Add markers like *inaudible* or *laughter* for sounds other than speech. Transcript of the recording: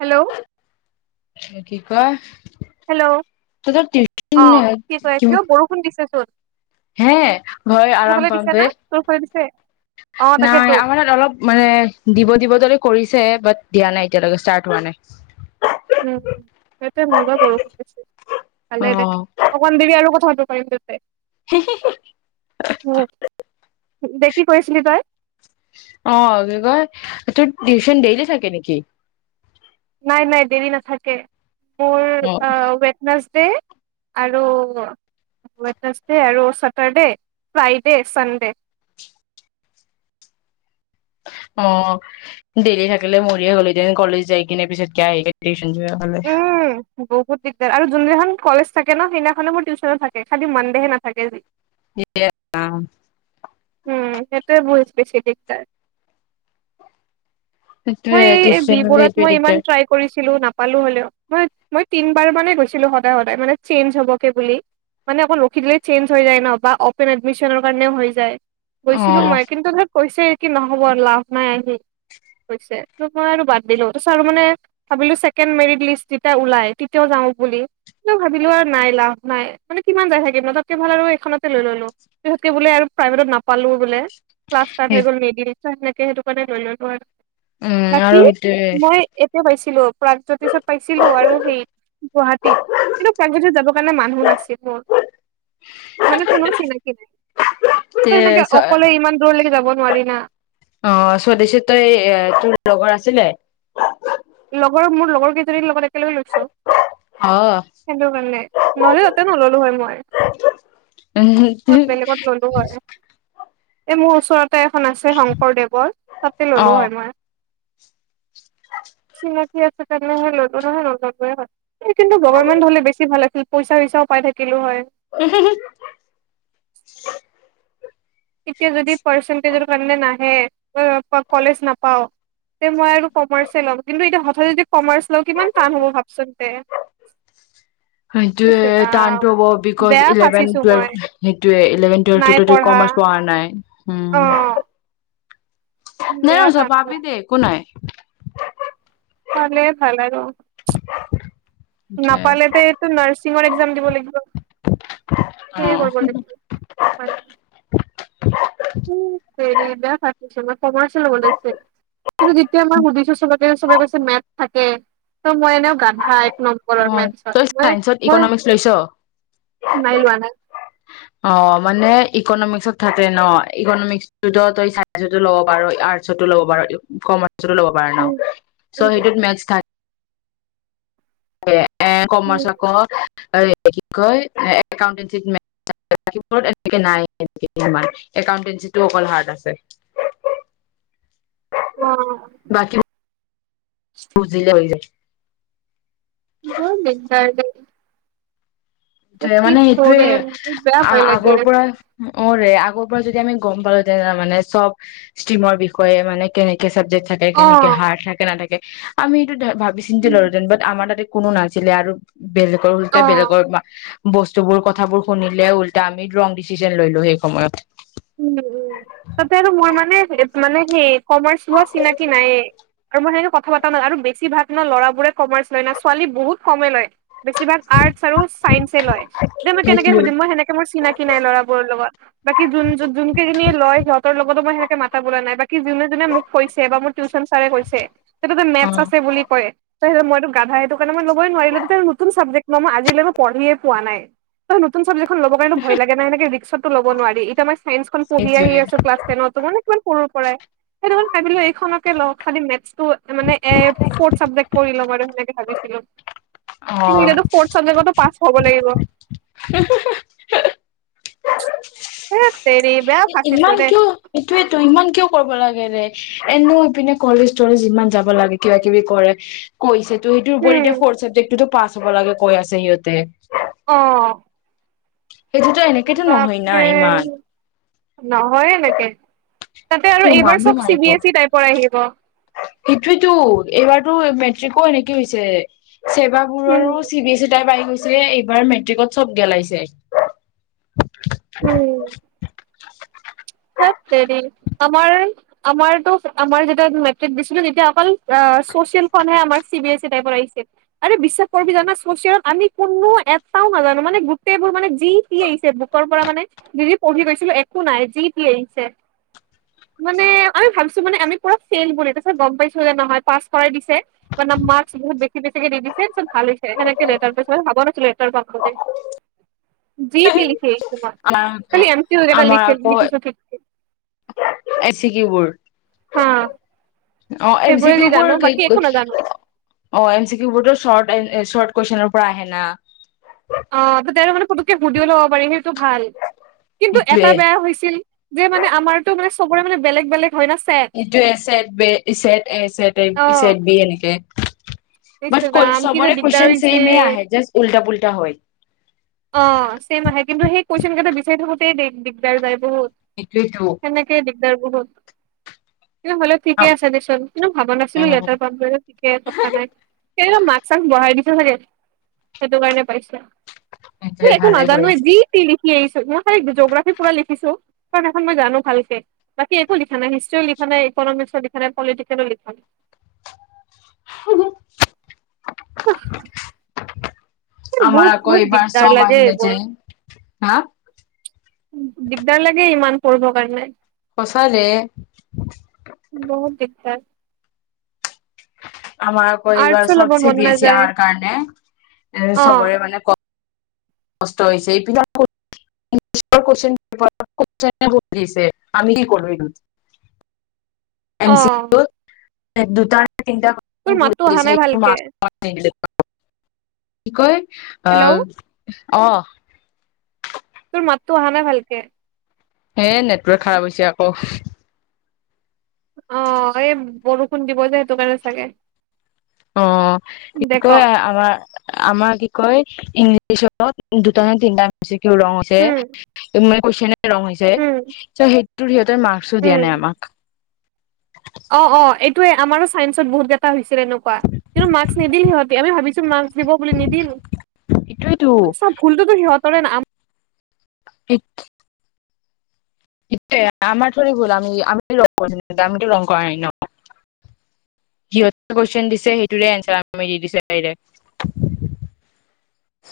Hello. কি কয়? Hello. তহঁতৰ অ' কি কৈ টিউচন আছিলো! অ' বৰষুণ দিছেচোন। হে! ভয়, আৰাম দিছে পাম না বে। তোৰ ফালে দিছে অ তাকেতো নাই আমাৰ অলপ মানে দিব-দিব দৰে কৰিছে। ছে বাট দিয়া নাই এতিয়ালৈকে। ষ্টাৰ্ট হোৱা নাই। উম সেইটোৱে, মোৰ তাত বাৰু বৰষুণ দিছে, অ ভালে দে অকণ দেৰি আৰু কথা পাতি পাৰিম দে তে। উম দে। কি কৈ আছিলি তই? অ' কি কয়, তোৰ টিউচন দেইলি থাকে নেকি? নাই, নাই দেৰি নাথাকে। অ'। ডে' আৰু ওৱেডনেছ ডে' আৰু ছেটাৰডে, ' ফ্ৰাইডে', চানডে' অ' দেৰি থাকিলে মৰিয়ে গলি দে হেতেন, কলেজ যাই কিনে পিছত কিয় আহি হলে উম বহুত দিগদাৰ আৰু যোন দিনাখন কলেজ থাকে ন, সেইদিনাখনে মোৰ টিউচনো থাকে, খালি মনডেহে নাথাকে যি এ অ'। উম, সেইটো বেছি দিগদাৰ। মই সেইটোয়ে এই টিউচন হলে বি-বৰুৱাত এইটোয়ে মই ইমান দিগদাৰ ট্ৰাই কৰিছিলো নাপা পালো হ'লেও মই, মই তিন বাৰ মানে গৈছিলো সদায় সদায় মানে চেঞ্জ হ'বগে বুলি মানে অকণ ৰখি দিলে চেঞ্চ হৈ যায় ন, বা অপেন এডমিছনৰ কাৰণেও হৈ যায়। অ গৈছিলো মই কিন্তু ধৰ কৈছে কি নহ'ব লাভ নাই আহি কৈছে, ত' আৰু মই বাদ দিলো ত' ভাবিলো ছেকেণ্ড মেৰিট লিষ্ট যেতিয়া ওলাই তেতিয়াও যাওঁ বুলি ভাবিলো আৰু নাই লাভ নাই। মানে কিমান যাই থাকিম ন তাতকে ভাল আৰু এইখনতে লৈ ললো। পিছতকে বোলে প্ৰাইভেটত নাপা- পালো বোলে। ক্লাচ ষ্টাৰ্ট হৈ সেই গ'ল মেডিল সেনেকে সেইটো কাৰণে লৈ ললো আৰু উম আৰু বাকী সেইটোয়ে মই এতিয়া পাইছো। কিলো প্ৰাগজ্যোতিষত পাইছিলো আৰু সেই গুৱাহাটীত, কিন্তু প্ৰাগজোতিত যাবৰ কাৰণে মানুহ নাছিল মোৰ মানে কোনো চিনাকি নাই। তে সেনেকে অকলে ইমান দূৰলৈকে যাব নোৱাৰি না ', অ', স্বদেশী তই এ', তোৰ লগৰ আছিলে? লগৰ মোৰ লগৰ কেইজনীৰ লগতে, লৈ লৈছো সেইটো কাৰণে নহলে তাতে নললো হয় মই, অ বেলেগত ললো হয়। এই মোৰ উচৰত, তাতে এখন আছে শংকৰদেৱৰ তাতে ললো অ', হয়, মই। *inaudible* চিনাকি আছে তেনে নহয় ললো নহয়, নললোৱে হয় কিন্তু গভাৰ্তমেণ্ট হলে বেছি ভাল আছিল পইচা- চইচাও পাই থাকিলো হয়। এতিয়া যদি পাৰচেণ্টেজৰ কাৰনে নাহে, কলেজ নাপাও তে, মই আৰু কমাৰ্চে লম কিন্তু এতিয়া হঠাৎ যদি কমাৰ্চ লওঁ কিমান টান হ'ব ভাবচোন তে', ইচ সেইটোৱে ৰাম টানটো হ'ব বিকজ বেয়া ইলেভেন- ফাচিছো মই টোৱেলভ সেইটোয়ে ইলেভেন- টোৱেলভ টোতো কমাৰ্চ পঢ়া নাই। হম, অ নাই বেয়া অ জ টান পাবি হ'ব দে একো নাই। পালে ভাল আৰু। সেইটোৱে। নাপালে তেটো নাৰ্চিঙৰ একজাম দিব লাগিব, সেয়ে অ', কৰিব লাগিব ভালকে। উম ', চেৰি বেয়া ফাট *unintelligible* কমাৰ্চ লব লাগিছিল কিন্তু যেতিয়া মই সুধিছো চবকে, চবে কৈছে মেথ থাকে, ত', মই এনেও গাধাই। অ ', তই চাইন্সত -ইকনমিক্স লৈছ? নাইলোৱা নাই। অ', মানে ইকনমিক্সত থাকে ন ইকনমিক্সতো তই চাইঞ্চটো ল'ব পাৰ, আৰ্টচতো ল'ব পাৰ কমাৰ্চ, টো লব পাৰ ন উম চ উম সেইটো মেটছ থাকেই *unintelligible* এ', উম কমাৰ্চত কৰক এ কি কয় একাউণ্টেঞ্চি *unintelligible* বাকীবোৰ এনেকে নাই তোমাৰ একাউণ্টেঞ্চি টো অকল হাৰ্ড আছে অহ্ বাকী বুজিলে হৈ যায়। বৰ দিগদাৰ দেই। টোৱে কি মানে এইটোয়ে কৰিম মোৰ বেয়া ভয় লাগি আগৰ পৰা। আছে। অৰে, আগৰ পৰা যদি আমি গম পালো হেতেন, তেনেহলে মানে চব ষ্ট্ৰীমৰ বিষয়ে মানে কেনেকে, চাবজেক্ট থাকে, কেনেকে অ', হাৰ্ড থাকে- নাথাকে, আমি ধৰা ভাবি চিন্তি উম। লৰোঁতেন বাত আমাৰ তাতে কোনো নাছিলে আৰু বেলেগৰ হলতে অ'। বেলেগৰ বস্তুবোৰ কথাবোৰ শুনিলে উল্টা আমি ৰং ডিচিচন লৈলো সেই সময়ত উ উম তাতে আৰু মোৰ মানে মানে সেই কমাৰ্চ লোৱা চিনাকি নায়েই আৰু মই সে কথা পাতা নাই আৰু বেছি ভাগ ন লৰাবোৰে কমাৰ্চ লয় না ছোৱালী বহুত কমে লয়। বেছিভাগ আৰ্টচ আৰু চাইঞ্চ লয় দে মই কেনেকে সেইটোৱে সুধিম মই সেনেকে মোৰ চিনাকি নাই ল'ৰাবোৰৰ লগত বাকী যোন যোন কেইজনিয়ে লয় সিহঁতৰ লগৰ সিহতক মই সেকে মাতা বোলা নাই কি যোনে যোনে মোক কৈছে বা মোৰ টিউচন চাৰে কৈছে তাতে অ মেথছ আছে বুলি কয়। ত মইতো গাধা সেইটো কাৰণ মই'লবই নোৱাৰিলো নতুন চাবজেক্ট মই আজিলৈকে মই পঢ়িয়ে পোৱা নাই তই নতুন চাবজেক্টখন ল'ব কাৰণে ভয় লাগে নে এনেকে ৰিস্কতো ল'ব নোৱাৰি, এতিয়া মই চাইন্সখন পঢ়ি সেইটোৱে আহিয়েই আছোঁ ক্লাছ টেনত তো মানে কিমান পঢ়োঁ' পৰাই, ‌ সেইটো কাৰণে ভাবিলে এইখনকে লয় খালি মেথছটো মানে এ ফৰ্থ চাবজেক্ট কৰি লম আৰু সেনেকে ভাবিছিলোঁ। কিন্তু অ এতিয়াটো ফৰ্থ চাবজেক্টতো পাছ হ'ব লাগিব। হুহুহুহু হে তেৰি বেয়া ফাচিছো ইমান দেই কিয়, সেইটোয়েতো ইমান কিয় কৰিব লাগে ৰে? এনেও, ইপিনে কলেজ তলেজ ইমান যাব লাগে, কিবা কিবি কৰে কৈছে ত, ইটো ওপৰি এতিয়া উম ফৰ্থ চাবজেক্টটোতো পাছ হ'ব লাগে কৈ আছে সিহঁতে। অ। সেইটোতো এনেকেতো নহয় না বাপৰে ইমান নহয় এনেকে। তাতে আৰু এইবাৰ মানুহ চব চি মাৰিব বি এছ ই টাইপৰ আহিব? সেইটোৱেতো এইবাৰতো মেট্ৰিকো এনেকে হৈছে। উম ছেবাবোৰৰো C B S E type আহি হৈছে এইবাৰ মেট্ৰিকত চব গেলাইছে। উম। এই হেৰি আমাৰ আমাৰতো আমাৰ যেতিয়া মেট্ৰিক দিছিলোঁ তেতিয়া অকল অ‌ চচিয়েলখনহে আমাৰ চি বি এছ ই টাইপৰ আহিছে, আৰে বিশ্বাস কৰিবি জানা চচিয়েলত আমি কোনো এটাও নাজানোঁ মানে গোটেইবোৰ মানে যিতি আহিছে বুকৰ পৰা মানে যি যি পঢ়ি গৈছিলোঁ একো নাই যি কি আহিছে, মানে আমি ভাবিছোঁ মানে আমি পুৰা ফেইল কৰি তাৰপিছত গম পাইছোঁ যে নহয় পাছ কৰাই দিছে মানে মাৰ্কছ বহুত বেছি বেছি দি দিছে তাৰপিছত ভাল হৈছে সেনেকে লেটাৰ পাইছোঁ, ভাবা নাছিলোঁ লেটাৰ পাম বুলি, যি তি লিখি। *unintelligible* আমাৰ আমাৰ আকৌ এ চি কিউ বোৰ অ অ এম চি কিউবোৰ কি অ এম চি কিউবোৰতো চৰ্ট এ চৰ্ট কুৱেশ্যনৰ পৰা আহে না অ তাতে আৰু মানে পুতুককে সুধিও ল'ব পাৰে সে টো ভাল কিন্তু এটা সেইটোয়ে বেয়া হৈছিল যে মানে আমাৰতো মানে চবৰে মানে বেলেগ বেলেগ হয় না চেট এইটো এ চ এটচ এ অ চচট বি এনেকে ইছ বাট কুৱে ৰাম কি যে চবৰে দিগদাৰ কোৱেশ্যন হৈছে চেইমে আহে জাষ্ট উলটা পুলটা হয় অ চেম আহে কিন্তু সেই কোৱেশ্যন তে বিচাৰি থাকোতেই দিগদাৰ যে বহুত সেইটোয়েতো সেনেকেই দিগদাৰ উহ কিন্তু হ'লেও ঠিকে উম আছে দেচোন কিন্তু ভাবা নাছিলো লেটাৰ পাম ঠিকে কথা নাই তেওলোকে মাৰ্ক্স চাৰ্ক বহাই দিছে হয় নাই সেইটো কাৰণে পাইছে সেইটোৱে তোৰ একো ভালে নজানোৱে কৰিছে যি টি লিখি লিখি আহিছো মই জিঅগ্ৰাফী পুৰা লিখিছো কাৰণ এখন মই জানো ভালকে বাকী একো লিখা নাই হিষ্ট্ৰিও লিখা নাই ইকনমিক্স লিখা নাই পলিটিকেলো লিখা নাই উম আমাৰ বহুত আকৌ বহুত এইবাৰ দিগদাৰ চব লাগে আহিলে যে এইবোৰ হা দিগদাৰ লাগে ইমান কৰিব কাৰণে সচাকে বহুত দিগদাৰ উম আামাৰ আকৌ এইবাৰ আৰ্টছো ল'ব চব চি মন বি এছ ই নাযায় অহাৰ কাৰণে অ চবৰে মানে ক ষ্ট হৈছে এইপিনে আকৌ দিছে কোৱেশন পেপাৰ *unintelligible* আমি কি কৰো এইটোত এম অ চি কিও এক দুটা তিনটা তোৰ ভূল মাততো অহা দিছে নাই ভালকে কি কয় হেল্ল' অ অ তোৰ মাততো অহা নাই ভালকে এ নেটৱৰ্ক খাৰাপ হৈছে আকৌ অ এই বৰষুণ দিব যে সেইটো কাৰণে চাগে অ কি দে ক কয় আমাৰ আমাৰ কি কয় ইংলিছত দুটা না তিনটা মিউজিক কি ৰঙছে উম এ কৈছে নে ৰং হৈছে উম চ সেই *unintelligible* মাৰ্ক্সো দিয়া নাই আমাক অঁ অঁ এইটোয়ে আমাৰো চাইন্স বহুত কেইটা হৈছে ক এনেকোৱা কিন্তু মাক্স নিদিল সিহঁতে আমি ভাবিছো মাক্স দিব বুলি নিদিল সেইটোৱেতো চ ভুলতোতো কাৰ এক সেটোৱে আমাৰ থৰি গোলামী আমি আমাৰ আমিতো ৰং কৰা নাই ন সিহতে কুৱেশন দিছে সেইটোৰে এনচাৰ দি দিছো ব